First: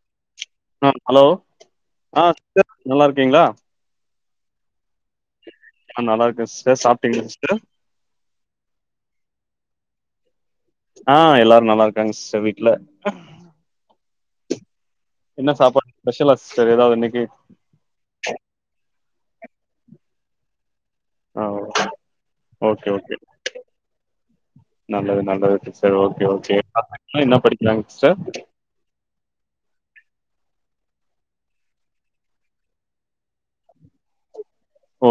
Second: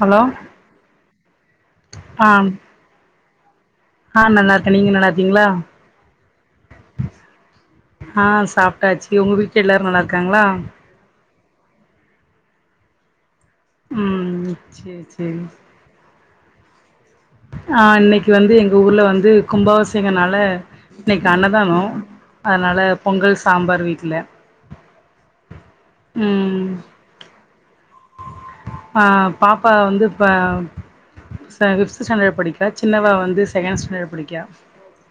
Hello ஆ hello ஆ [inaudible] ஸிட் நல்லா இருக்கீங்களா ஆ நல்லாருக்க நீங்க நல்லாருக்கீங்களா ஆ நல்லா இருக்கேன் சிஸ்டர் சாப்ட்டீங்களா சிஸ்டர் ஆ சாப்டாச்சு ஒங்க வீட்ல எல்லாரு நல்லா இருக்காங்ளா ஆ எல்லாரு நல்லா இருக்காங்க சிஸ்டர் வீட்ல ம் சேர் சேர் என்ன சாப்பா ஸ்பெஷலா சிஸ்டர் எதாவது இன்னைக்கு ஆ இன்னைக்கு வந்து எங்க ஊர்ல வந்து கும்பாவசியங்கனால இன்னைக்கு ஆ அன்னதானோ அதனால ஓகே ஓகே பொங்கல் சாம்பார் வீட்ல நல்லது நல்லது சிஸ்டர் ஓகே ஓகே ம் பசங்களா என்ன படிக்கிறாங்க சிஸ்டர் ஆ பாப்பா வந்து இப்ப ச ஃபிஃப்த் ஸ்டாண்டர் படிக்றா சின்னவ வந்து செகண்ட் ஸ்டாண்டர் படிக்கா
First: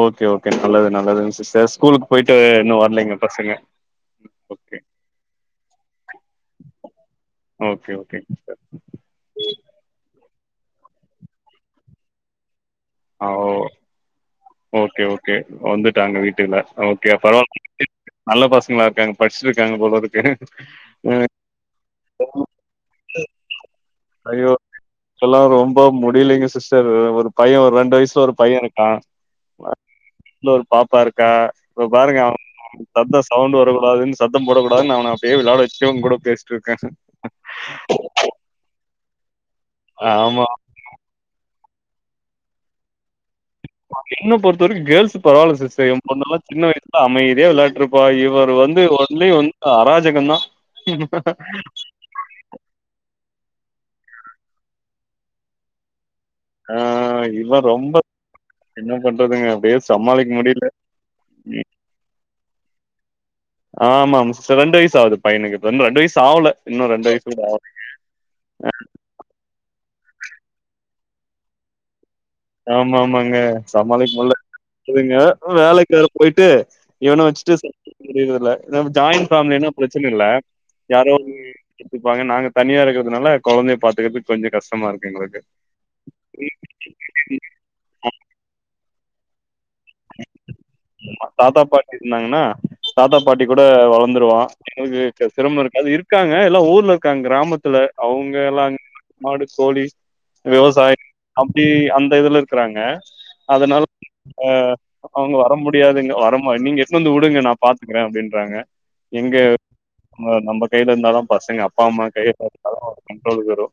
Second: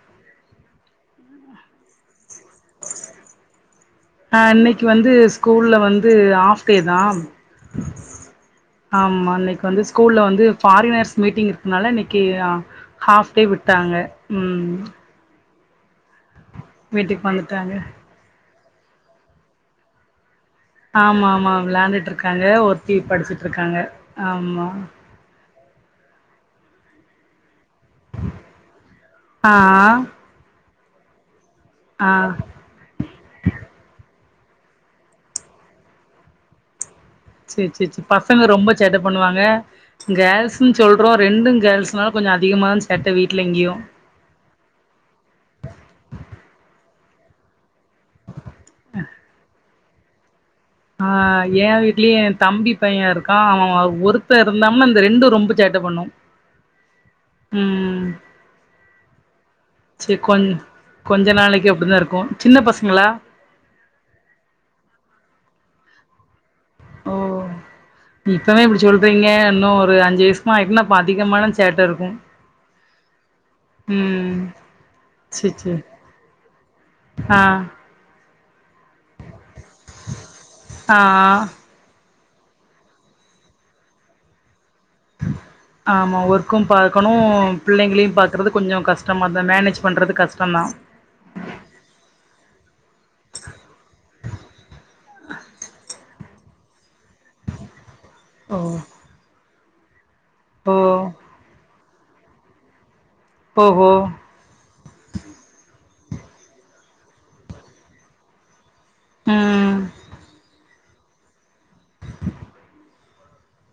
ஓகே ஓகே நல்லது நல்லது சிஸ்டர் ஸ்கூலுக்கு போய்ட்டு இன்னு வரலைங்க பசங்க அ ஓகே இன்னைக்கு வந்து ஸ்கூல்ல வந்து ஆஃப்டே தா ஓகே ஓகே சிஸ்டர் ஆமா இன்னைக்கு வந்து ஸ்கூல்ல வந்து ஃபாரினர்ஸ் மீட்டிங் இருக்குனால இன்னைக்கு ஆ ஹாஃப் டே ஓ விட்டாங்க ம் ஓகே ஓகே வந்துட்டாங்க வீட்டுகுள்ள ஓகே வீட்டுக்கு பரவா [inaudible] வந்துட்டாங்க நல்ல பசங்களா இருக்காங்க ஃபஸ்ட்டுருக்காங்க போல இருக்கு ஆமா ஆமா விளாண்டுட்டு இருக்காங்க ஒருத்தி படிச்சுட்ருக்காங்க ஆமா இப்பலா ரொம்ப முடியலங்க சிஸ்டர் ஒரு பைய ரெண்டு வயசுல ஒரு பையருக்கா ஆஆ இன்னொரு பாப்பா இருக்கா இப்ப பாருங்க [inaudible] சத்தோ சவுண்ட் வரக்கூடாது சத்தம் போடக்கூடாதுனு அவன அப்டியே விளாட வச்சுட்டே உங்ககூட பேசிட்ருக்க செர் செர் செரி பசங்க ரொம்ப சேட்ட பண்ணுவாங்க ஆமா கேர்ள்ஸு சொல்றோ ரெண்டு கேர்ள்ஸ்னால கொஞ்சோ அதிகமாக தா சேட்ட வீட்ல இங்யு என்ன பொறுத்த வரைக்கு கேர்ள்ஸ் பரவால சிஸ்டர் எ பொண்ணல்லா சின்ன வயசுல அமைதியா விளாட்டுருப் இப்ப இவர் வந்து ஒன்லி வந்து அராஜகந்தா ஆ ஏ வீ ட்லயு எ தம்பி பைய இருக்கா அவ ஒருத்த இருந்தாம்னா இந்த ரெண்டு ரொம்ப சேட்ட பண்ணு ஆ இவ ரொம்ப ம் என்ன பண்றதுங்க அப்டியே சேரி சமாளிக்க கொஞ் முடியல கொஞ்ச ம். நாளைக்கு அப்டிதா இருக்கு சின்ன பசங்களா ஆமா மிஸ்டர் ரெண்டு வயசு ஆவுது பையனுக்கு இன்னு ரெண்டு வயசு ஆவல இன்னு ரெண்டு ஓ வயசு கூட ஆகல. இப்பவே இப்டி சொல் றீங்க இன்னு ஒரு அஞ்சு வயஷ்மா ஆயிட்ன்னா அப்ப அதிகமான சேட்டருக்கு ஆமா ஆமாங்க சமாளிக் முல்ல ங்க சேர் சேர் வேலைக்கு வேற போயிட்டு இவன ஆ வச்சுட்டு புரியுறதுல்ல நம் ஜாயிண்ட் ஃபேமிலின்னா பிரச்சன இல்ல ஆ யாரோ ஒன்னு எத்துப்பாங்க நாங்க தனியா இருக்கறதுனால கொழந்தைய பாத்துக்குறதுக்கு கொஞ்சோ கஷ்டமா இருக்கு எங்களுக்கு ஆமா ஒர்க்கும் பாக்கணு பிள்ளைங்களையு பாக்கறது கொஞ்சோ கஷ்டமா தா மேனேஜ் பண்றது கஷ்டந்தா ஆமா தாத்தா பாட்டி இருந்தாங்கன்னா தாத்தா பாட்டி கூட வளந்துருவா எங்களுக்கு சிரமம் இருக்காது இருக்காங்க எல்லா ஊர்ல இருக்காங்க கிராமத்துல அவுங்க ஓ எல்லாரு மாடு கோழி ஓ விவசாயம் அப்டி அந்த இதுல இருக் குறாங்க அதனால ஓஹோ ஆ அவுங்களா வர முடியாதுங்க வரமா நீங்க எத்துனு வந்து விடுங்க நா பாத்துக்கற அப்டின்றாங்க எங்க ம் ஆ நம்ப கையில இருந்தா தா பசங்க அப்பா அம்மா கைய பாத்தா தா கண்ட்ரோலுக்கு வரு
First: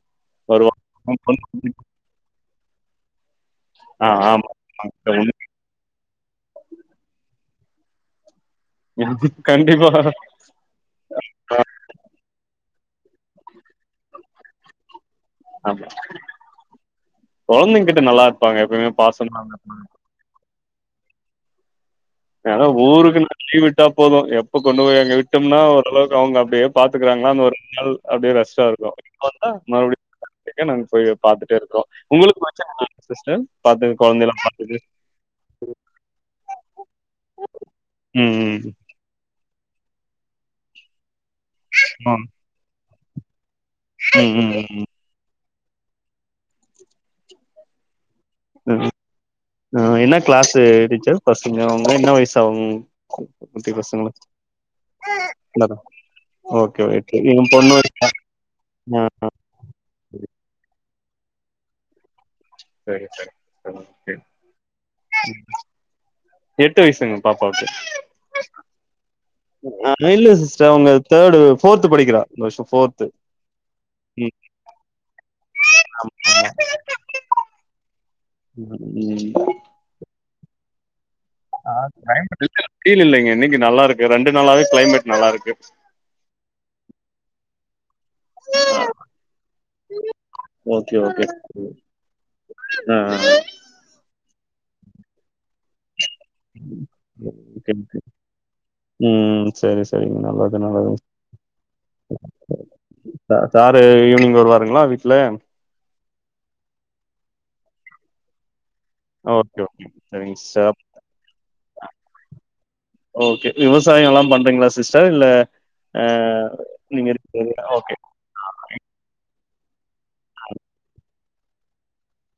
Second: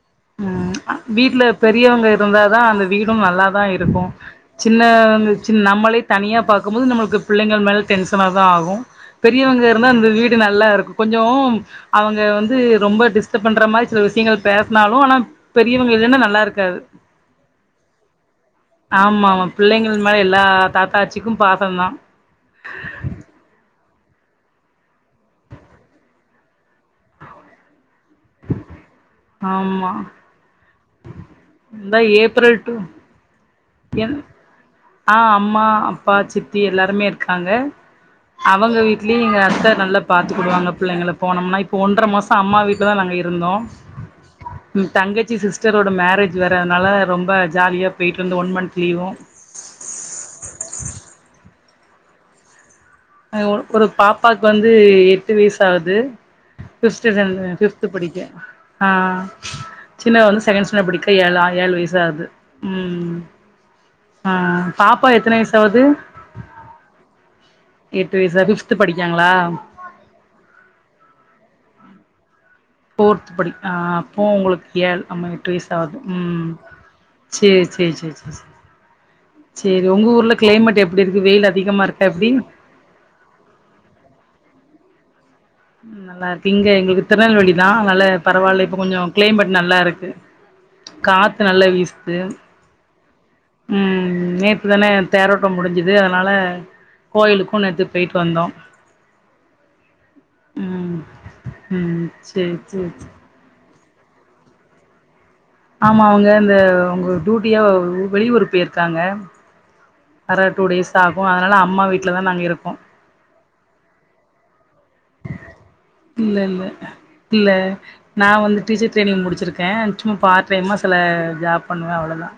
ம் ஆ வருவா வீட்ல பெரியவங்க இருந்தாதா அந்த வீடும் நல்லா தா இருக்கு ஆ ஆமா சின்ன வந்து சின் நம்மளே தனியா பாக்கும்போது நம்மளுக்கு பிள்ளைகள் மேல டென்ஷனா தா ஆகு பெரியவங்க கண்டிப்பா இருந்தா அந்த வீட் இது நல்லாருக்கு கொஞ்சோ அவுங்க வந்து ரொம்ப டிஸ்டர்ப் பண்ற மாரி சில விஷயங்கள் பே பேச சுனாலு ஆனா பெரியவங்க இல்லனா நல்லாருக்காது கொழந்தைங்கக்கிட்ட நல்லா இருப்பாங்க எப்பவுமே பாசமா புள்ளைங்கள் மேல எல்லா தாத்தா ஆச்சிக்கும் பாசந்தா ஏதோ ஊருக்குன் லீவ் விட்டா போது எப்ப கொண்டு போய் அங்க விட்டோம்னா ஓரளவுக்கு அவுங்க அப்டியே பாத்துக்கறாங்களா அந்த ஒரு நாள் அப்டியே ரஷ்ஷா இருக்கு ஆமா [unintelligible] நாங்க போய் பாத்துட்டே இருக்கோ இந்த உங்களுக்கு ஏப்ரல் டூ [inaudible] பாத்துக்க என் கொழந்தைகள பாத்துக்கறது ஆ அம்மா அப்பா சித்தி எல்லாருமே இருக்காங்க ம். ம். அவங்க வீ ட்லியு எங்க அத்த நல்லா பாத்துக்குடுவாங்க பிள்ளைங்கள போனோம்னா இப்போ ஒன்ற மாச அம்மா வீட்லதா நாங்க இருந்தோ ம் ம் ம் ம் தங்கச்சி சிஸ்டரோட மேரேஜ் வேற அதுனால ரொம்ப ஜாலியா போயிட்டு இந்த ஒன் மந்த் லீவு ம் என்ன கிளாஸு டீச்சர் பசங்க அவுங்க என்ன வயசு ஆவு ஆ ஒரு பாப்பாக்கு வந்து எட்டு வயசு சின்னதா? ஆகுது ஓகே ஃபிஃப்த்து ஓகே. என் ஸ்டாண்டர்ட் பொண்ணு ஃபிஃப்த்து படிக்க ஆ சின்னவ வந்து செகண்ட் ஸ்டாண்டர்ட் படிக்க ஏழா ஏழு வயசு ஆகுது சரி ம் சரி. ஓகே. ஆ பாப்பா எத்தன வயசு ஆவுது எட்டு வயசுங்க பாப்பாவுக்கு எட்டு் வயசா ஃபிஃப்த்து படிக்காங்களா இல்ல சிஸ்டர் அவுங்க தேர்டு ஃபோர்த்து படிக்கிறா இந்த வருஷ ஃபோர்த் ஃபோர்த்து படி ஆ அப்போ உங்களுக்கு ஏல் ஆமா எட்டு வயசு ஆவுது ம் சேர் சேரி சேரி சேரி சேரி ம் சேரி உங்க ஊர்ல கிளைமேட் எப்டி இருக்கு வெயிலா ஆ கிளைமேட் வெயில் இல்லங்க இன்னைக்கு நல்லாருக்கு ரெண்டு நாளாவே கிளைமேட் நல்லாருக்கு நல்லாருக்கு இங்க எங்களுக்கு திருநெல்வேலி தா அதனால பரவால்ல இப்ப கொஞ்ச கிளைமேட் நல்லாருக்கு ஓகே ஓகே காத்து நல்லா வீசுது ஆ ம் நேத்து தானே தேரோட்டோ முடிஞ்சு து அதனால கோயிலுக்கு ஓகே நேத்து ஓகே போயிட்டு வந்தோ ம் செரி செரிங்க நல்லது நல்லது ம் ம் சேரி சேரி ச சாரு ஈவினிங் வருவாருங்களா வீட்ல ஆமா அவுங்க இந்த உங்க டியூட்டியா வெளியூரு போயிருக் காங்க ஓகே ஓகே சரிங்க வர டூ சிஸ்டர் டேஸ் ஆகு அதனால அம்மா வீட்ல தா நாங்க இருக்கோ ஓகே விவசாயல்லா பண்றீங்களா சிஸ்டர் இல்ல ஆ இல்ல இல்ல நீங்க இல்ல இருக்கிறது ஓகே நா வந்து டீச்சர் ட்ரைனிங் முடிச்சிருக்கே சும்மா பார்ட் டைமா சில ஜாப் பண்ணுவே அவ்ளோதா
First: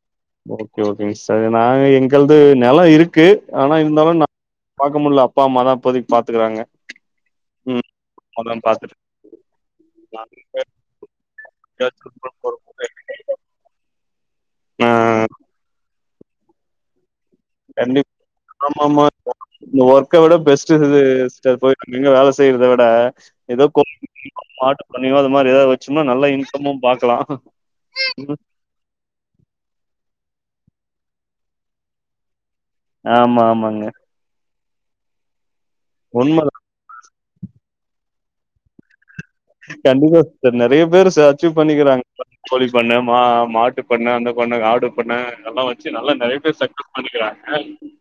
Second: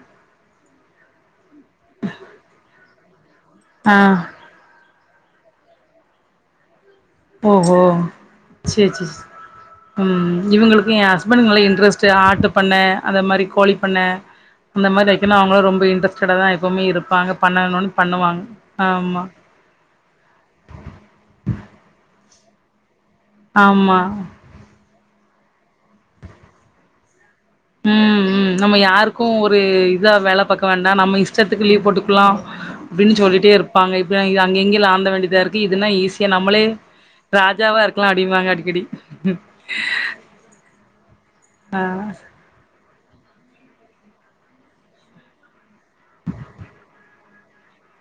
ஓகே ஓகேங்க சிஸ்டர் நாங்க எங்கள்து நெலோ இருக்கு ஆனா ஆ இருந்தாலு நா பாக்க முல்ல அப்பா அம்மாதா இப்பதைக்கு பாத்துக்குறாங்க ஓஹோ சேர் சே சே ஆ ம் இவுங்களுக்கு என் ஹஸ்பண்ட்டுக் நல்ல இன்ட்ரஸ்ட்டு ஆட்டு பண்ண அந்தமாரி கோழி பண்ண அந்தமாரி வைக்கணு அவுங்களு ரொம்ப இன்ரெஸ்ட்டடா தா எப்பவுமே இருப்பாங்க பண்ணனுன் கண்டிப் பண்ணுவாங்க ஆமாமா ஆமா இந்த ஒர்க்க விட பெஸ்ட்டு இது சிஸ்டர் போய் அங்கங்க வேலை செய்றத விட எதோ ஆமா [inaudible] மாட்டு பண்ணையு அது மாரி எதாவது வச்சோம்னா நல்லா இன்கமு பாக்கலா ம் நம்ம யாருக்கு ஒரு இதா வேலை பாக்க வேண்டா நம்ம இஷ்டத்துக்கு லீவ் போட்டுக்கலா அப்டின்னு ஆமா சொல்லிட்டே ஆமாங்க இருப்பாங்க இப்ப அங்க எங்கயல ஆந்த வேண்டியதா இருக்கு இதுன்னா ஈஸியா உண்மதா நம்மளே ராஜாவா இருக்கலா அப்டிம்பாங்க அடிக்கடி கண்டிப்பா சிஸ்டர் நறைய பேரு அச்சிவ் ஆ பண்ணிக்கிறாங்க கோழி பண்ண மா மாட்டு பண்ண அந்த பண்ண ஆடு பண்ண அதெல்லா வச்சு நல்லா நறைய பேர் சக்சஸ் பண்ணிக்கிறாங்க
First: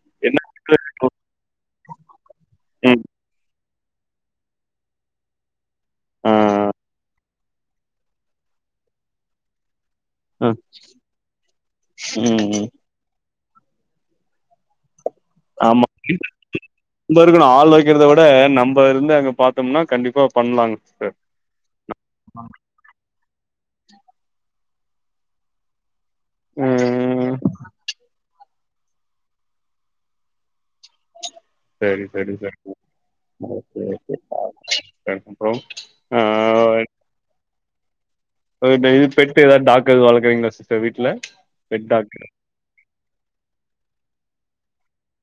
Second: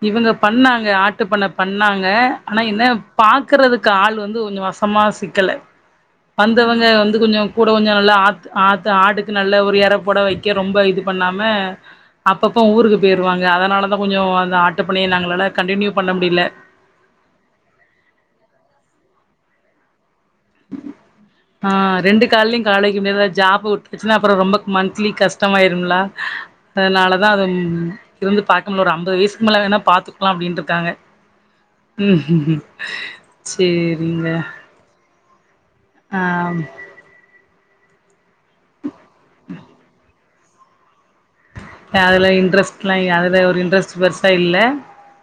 இவுங்க என்ன பண்ணாங்க ஆட்டு பண்ண பண்ணாங்க ஆனா என்ன ம் பாக்குறதுக்கு ஆள் வந்து கொஞ்ச வசமா சிக்கல ஆ வந்தவுங்க வந்து கொஞ்ச கூட கொஞ்ச நல்லா ஆ ஆத்த ஆட்டுக்கு நல்ல ஒரு இற போட வை ஆ க்க ரொம்ப இது பண்ணாம ம் அப்பப்ப ம் ஊருக்கு போயிருவாங்க அதனால தா கொஞ்சோ அந்த ஆட்டுப் பண்ணைய நாங்களால கண்டினியூ பண்ண முடியல நம்ம இருக்கணு ஆள் வைக்கிறத விட நம்ம இருந்து அங்க பாத்தோம்னா கண்டிப்பா பண்ணலாங்க சிஸ்டர் ஆ ரெண்டு கால்லயு கால் வைக்க முடியாதுல ஜாபு விட்டுச்சுன்னா அப்ற ரொம்ப மந்த்லி கஷ்டமாயிரும்லா ம் அதனாலதா அது இருந்து பாக்கமுல ஒரு அம்பது வயசுக்கு மேல வேணா பாத்துக்கலா அப்டின்னு இருக்காங்க செரி செரி ம் செரிங்க ஓகே ஓகே சேரிங்க பாருங்க [unintelligible] ஆ இது பெட்டு எதாது டாக்கு எது வளக்குறீங்களா சிஸ்டர் வீட்ல பெட் டாக். அதுல இன்ட்ரெஸ்ட்லா அதுல ஒரு இன்ட்ரெஸ்ட் பெருசா இல்ல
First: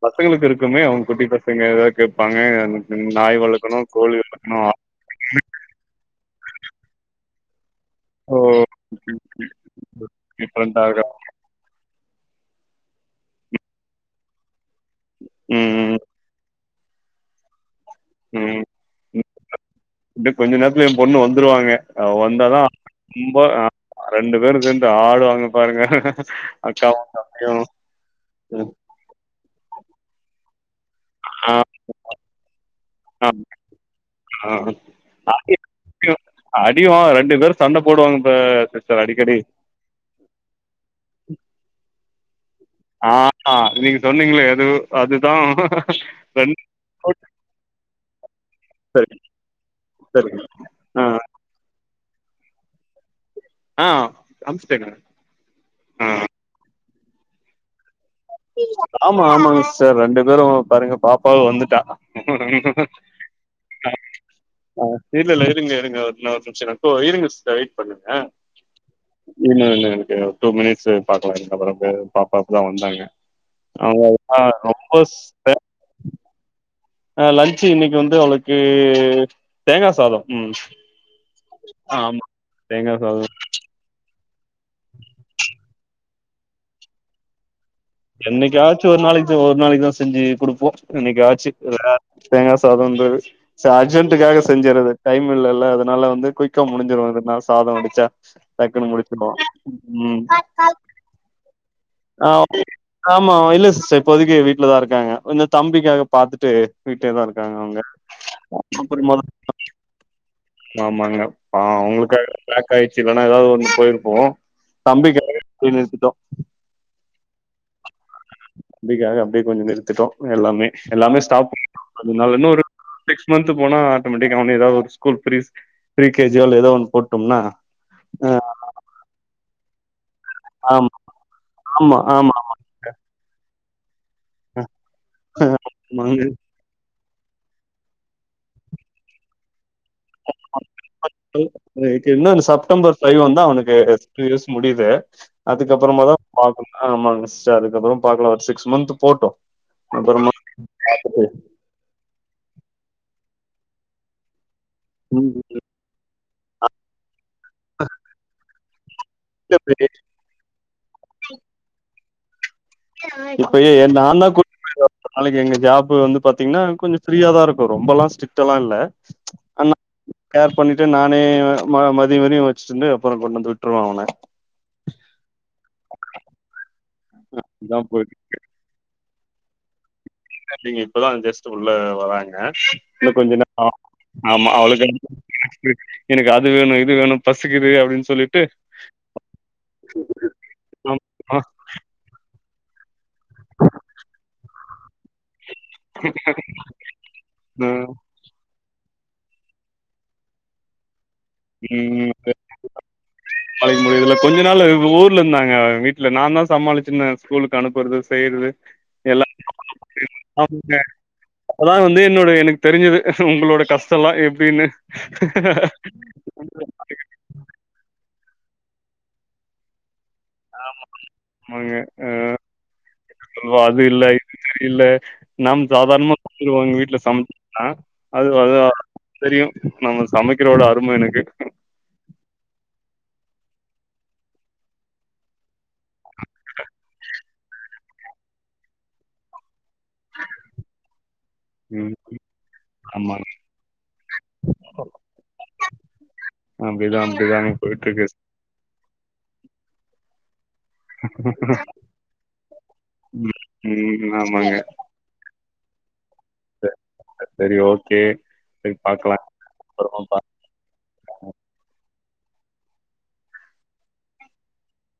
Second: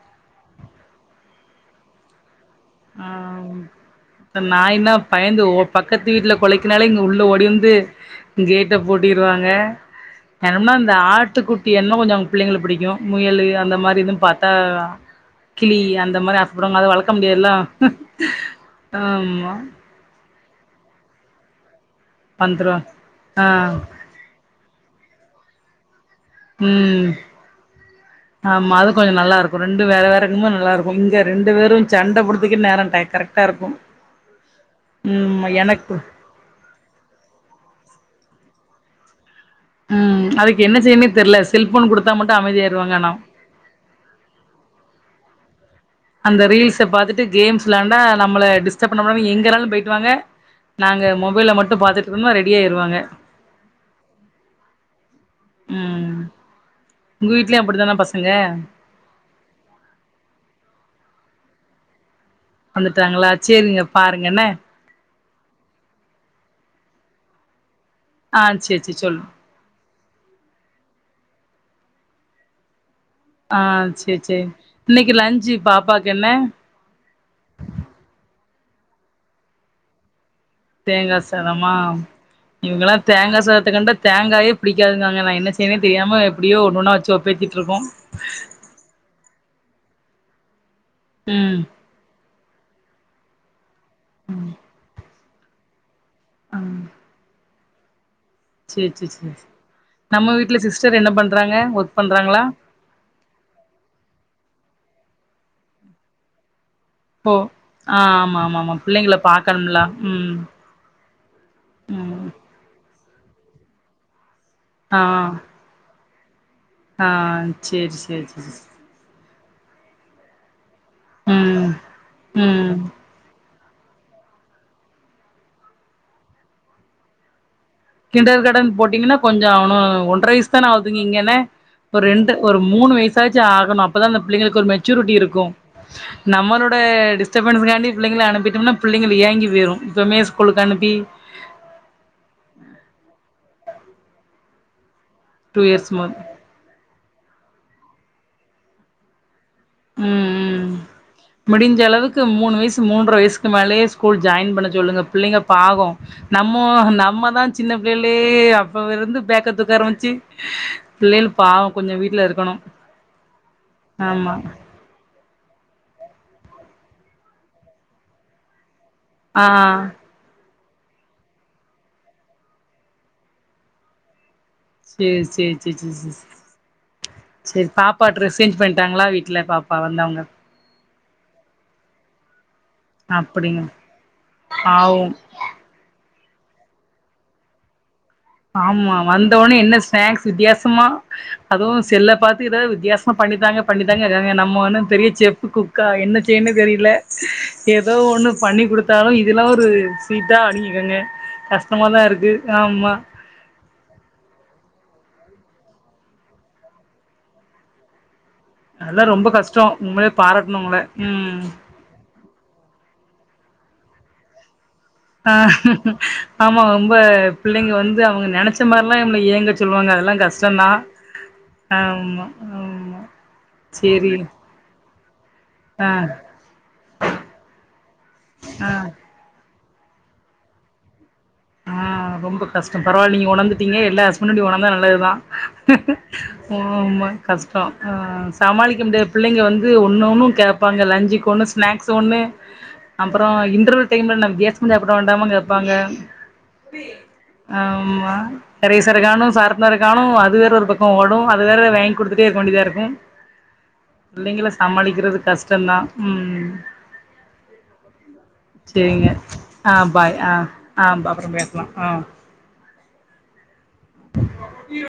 பசங்களுக்கு இருக்குமே அவுங்க குட்டி பசங்க எதாவது கேட்பாங்க எனக்கு நாய் ஆம் வளக்கணு கோழி வளக்கணு நாய்னா பயந்து ஓ பக்கத்து வீட்டில குலைக்கனாலே இங்க உள்ளே ஓடி வந்து அப்போ கேட்ட பூட்டிருவாங்க வேணும்னா டிஃபரெண்ட்டா இந்த இருக்கும். ஆட் ட்டுக்குட்டி என்ன கொஞ்சோ அவங்க பிள்ளைங்களுக்கு பிடிக்கு முயலு அந்த மாரி எதும் பாத்தா கிளி ம், அந்த மாரி ஆசப்படுவாங்க அந்த மாரி வளக்க முடியாதுல ஆமா இந்த கொஞ்ச நேரத்துல என் பொண்ணு வந்துருவாங்க அவ வந்தாதா வந்துருவா ரொம்ப ஆ ரெண்டு பேரும் சேந்து ஆடுவாங்க பாருங்க அக்காவு ம் தம்பியு கொஞ்ச நல்லா இருக்கு ரெண்டு வேற வேறங்கமு நல்லா இருக்கு இங்க ரெண்டு ஆ, பேரு சண்ட போடுத்துக்கே நேரம் ஆ, கரெக்டா இருக்கு ஆ ம்மா எனக்கு அடிவாங் ரெண்டு பேர் சண்ட போடுவாங்க இப்ப சிஸ்டர் அடிக்கடி ம் அதுக்கு என்ன செய்யன்னே தெர்ல செல்போன் குடுத்தா மட்டும் அமைதி ஆயிருவாங்க ஆனா ஆ நீங்க சொன்னீங்களே அது அதுதா அந்த ரெண்டு ரீல்ச கோடி. பார்த்துட்டு கேம்ஸ் வெளயாண்டா நம்மள டிஸ்டர்ப் பண்ணாம சரிங்க எங்க வேணாலும் போயிட்டு வாங்க சரிங்க ஆ நாங்க மொபைல மட்டும் பார்த்துட்டு இருந்தா ரெடி ஆயிருவாங்க ஆ அம்சுட்டேங்க ம் உங்க வீட்லயும் அப்டிதானா பசங்க ஆமா ஆமாங்க சிஸ்டர் ரெண்டு பேரும் பாருங்க பாப்பாவும் வந்துட்டா வந்துட்டாங்களா சேரிங்க பாருங்க என்ன ஆ திருப்பியும் லைன்ல இருங்க எங்க ஒரு நிமிஷம்க இருங்க சிஸ்டர் வெயிட் பண்ணுங்க ஆ சேரி சேரி சொல்லு இன்னு இன்னும் எனக்கு ஒரு டூ மினிட்ஸ் பாக்கலாம் இதுக்கப்புறம் மே பாப்பாவும் இப்ப தான் வந்தாங்க ஆ அவங்க சேரி ஆ சேரி ரொம்ப இன்னைக்கு லஞ்சு பாப்பாக்கு என்ன ஆ லஞ்சு இன்னைக்கு வந்து அவளுக்கு தேங்காய் சாதம் ம் தேங்கா சாதமா ஆமா இவங்கெல்லா சாதோ தேங்கா சாதத்துக்கண்ட தேங்காயே பிடிக்காதுன்றாங்க நான் என்ன செய்யறதுனே தெரியாம எப்டியோ ஒன்னொன்னா வச்சு ஒப்பேத்துட்டு இருக்கோம் என்னைக்கு ஆச்சு ஒரு நாளைக்கு ஒரு நாளைக்குதான் செஞ்சு கொடுப்போம் என்னைக்கு ஆச்சு ம் வேற தேங்காய் சாதம்ன்றது அர்ஜென்ட்ன்காக ம் செஞ்சறது டைம் இல்லல்ல அத னால வந்து குய்க்கா ம் முடிஞ்சிருவதுனால சாதம் வடிச்சா சேரி டக்குன்னு சேரி முடிச்சுப்போம் சேரி ம் நம்ம வீட்ல சிஸ்டர் என்ன பண்றாங்க ஒர்க் ஆ பண்றாங்களா ஆமா இல்ல சிஸ்டர் இப்போதைக்கு வீட்டுலதான் இருக்காங்க கொஞ்சம் தம்பிக்காக பாத்துட்டு வீட்டுலயே தான் ஓ இருக்காங்க அவங்க அப்புறம் மேல தான் எல்லாம் ம் ஆமாங்க பாவம் அவங்களுக்கு ம் லேட் ஆயிடுச்சு இல்லன்னா ஏதாவது ஒண்ணு போயிருப்போம் ஆ தம்பிக்காக இல்ல இருக்கட்டும் ஆ செரி செரி செரி தம்பிக்காக அப்படியே கொஞ்சோம் நிறுத்தட்டோம் எல்லாமே ஸ்டாப் ம் பண்ணிட்டோம் அதனால இன்னும் ஒரு ம் சிக்ஸ் மந்த் விட்டு போனா ஆட்டோமேட்டிக்க அவன வந்து ஏதாவது ஸ்கூல் பிரி கேஜியோ இல்ல ஏதாவது ஒன்னுல போட்டுடோம்னா கிண்டர் காடன் போட்டீங்கன்னா கொஞ்சோம் அவனும் ஒன்றரை வயசு தானே ஆமா ஆகுதுங்க இங்கன்ன ஆமா ஒரு ரெண்டு ஆமா ஒரு மூணு வயசாச்சும் ஆகணும் அப்பதான் அந்த பிள்ளைங்களுக்கு ஒரு மெச்சூரிட்டி இருக்கும் ஆமாங்க நம்மளோட செட் பண்ணனும் காண்டி புள்ளங்களஅனுப்பிட்டோம்னா பிள்ளைங்க ஏங்கி போயிரும் இப்பவே ஸ்கூலுக்கு அனுப்பி இந்த இன்னும் செப்டம்பர் பைவ் வந்தா அவனுக்கு டூ இயர்ஸ் முடியுது டூ இயர்ஸ் அதுக்கப்புறமா ம தான் பாக்கனும் ஆமாங்க சிஸ்டர் அதுக்கப்புறமா பாக்கலாம் ஒரு சிக்ஸ் மந்த்த் போட்டும் ம் அப்புறமா ம் முடிஞ்ச அளவுக்கு மூணு வயசு மூன்ற வயசுக்கு மேலயே ஸ்கூல் ஜாயின் பண்ண சொல்லுங்க பிள்ளைங்க பாவோம் நம்மோ நம்மதான் சின்ன பிள்ளைலயே அப்ப இருந்து பேக்க தூக்க ஆரம்பச்சு பிள்ளைகள் பாவம் கொஞ்சோம் வீட்டுல இருக்கணும் இப்பயே நான் தான் கூட்டி நாளைக்கு எங்க ஜாப்பு வந்து பாத்தீங்கன்னா கொஞ்சோம் ஃப்ரீயா தான் இருக்கும் ரொம்பலாம் ஸ்ட்ரிட்டாலாம் இல்ல ஆ ஆனா கேர் பண்ணிட்டு நானே மதிய மதியம் வச்சுட்டு இருந்து அப்புறோம் கொண்டு வந்து விட்டுருவேன் அவன செரி செரி செரி செரி செரி செரி இதா பாப்பா ட்ர போயிட்டு ட்ரெஸ் சேஞ்சு பண்ணிட்டாங்களா வீட்டுல பாப்பா வந்து அ இன்னும் இல்லைங்க இப்பதான் ஜெஸ்ட் உள்ள வராங்க இன்னும் கொஞ்ச நேரம் அப்டிங்க ஆகும் ஆமா பாவோ அவளுக்கு எனக்கு அது வேணும் இது வேணும் பசிக்குது அப்படின்னு சொல்லி ஆமா வந்தோனே என்ன ஸ்நாக்ஸ் வித்தியாசமா ஆமா அதோ செல்ல பாத்து ஏதாவது வித்தியாசமா பண்ணித்தாங்க பண்ணித்தாங்க நம்ம ஒன்னும் பெரிய செப்பு அக்கா என்ன செய்யன்னு தெரியல ம் ஏதோ ஒண்ணு பண்ணி குடுத்தாலும் இதெல்லா ஒரு ஸ்வீட்டா அப்டிங்கிறாங்க கஷ்டமாதா இருக்கு ஆமா அழைக்க முடியுதுல கொஞ்ச நாள்ல ஊர்லந்தாங்க வீட்ல நந்தா சமாளிச்சிந்த ஸ்கூலுக்கு அனுப்பறது செய்யறது அல்லா எல்லா ரொம்ப கஷ்டோ உண்மலியே பாராட்னு உங்ள ம் தே என்னோட எனகு தெரிஞ்சது உங்களோட கஷ்டோல்லா எப்டின்னு ஆ ஆமா ரொம்ப பிள்ளைங்க வந்து அவுங்க நெனச்ச மார்லா எம்ல ஏங்கச் சொல்வாங்க அதெல்லாங் கஷ் ஆமா மாங்க அ ஆமா சொல்வா அது இல்ல சேரி இது செரி இல்ல நாம் ஆ சாதார்ணமா சொல்லிருவோ இங்க வீட்ல [unintelligible] அது அதுவா ஆ தெரியு நம்ம சமைக்றோட அரும எனக்கு ஆ ரொம்ப கஷ்டம் பரவால் நீங்க ஒணர்ந்துட்டீங்க எல்லா ஹஸ்பண்டு இப்டி ஒணந்தா நல்லதுதா ஓ ஆமா கஷ்டோ ஆ சமாளிக்க முடியாது பிள்ளைங்க வந் து ஒன்ன ஒன்னுங் கேப்பாங்க லஞ்சுக்கு ஒன்னு ஸ்நாக்ஸு ம் ஒன்னு அப்றோ ஆமாங்க இன்ட்ரவெல் டைம்ல [unintelligible] வேண்டாம கேப்பாங்க அப்டிதா அப்டிதாங்க போயிட்ருக்கு அம்மா எரேசரக் கானோ சார்ப்னரக் கானோ அது வேற ஒரு பக் கோ ஓடு அது வேற வேய்ங் குடுத்துட்டே இருக்க வேண்டியதாருக்கு ம் ம் பிள்ளைங்கிள ஆமாங்க சமாளிக்கிறது கஷ்டந்தா ம் சரி ஓகே சரி செரிங்க பாக்கலா ஆம் அப்பறமா பாய் ஆ ஆப் அப்பறோ பேச்லா ஆ [inaudible]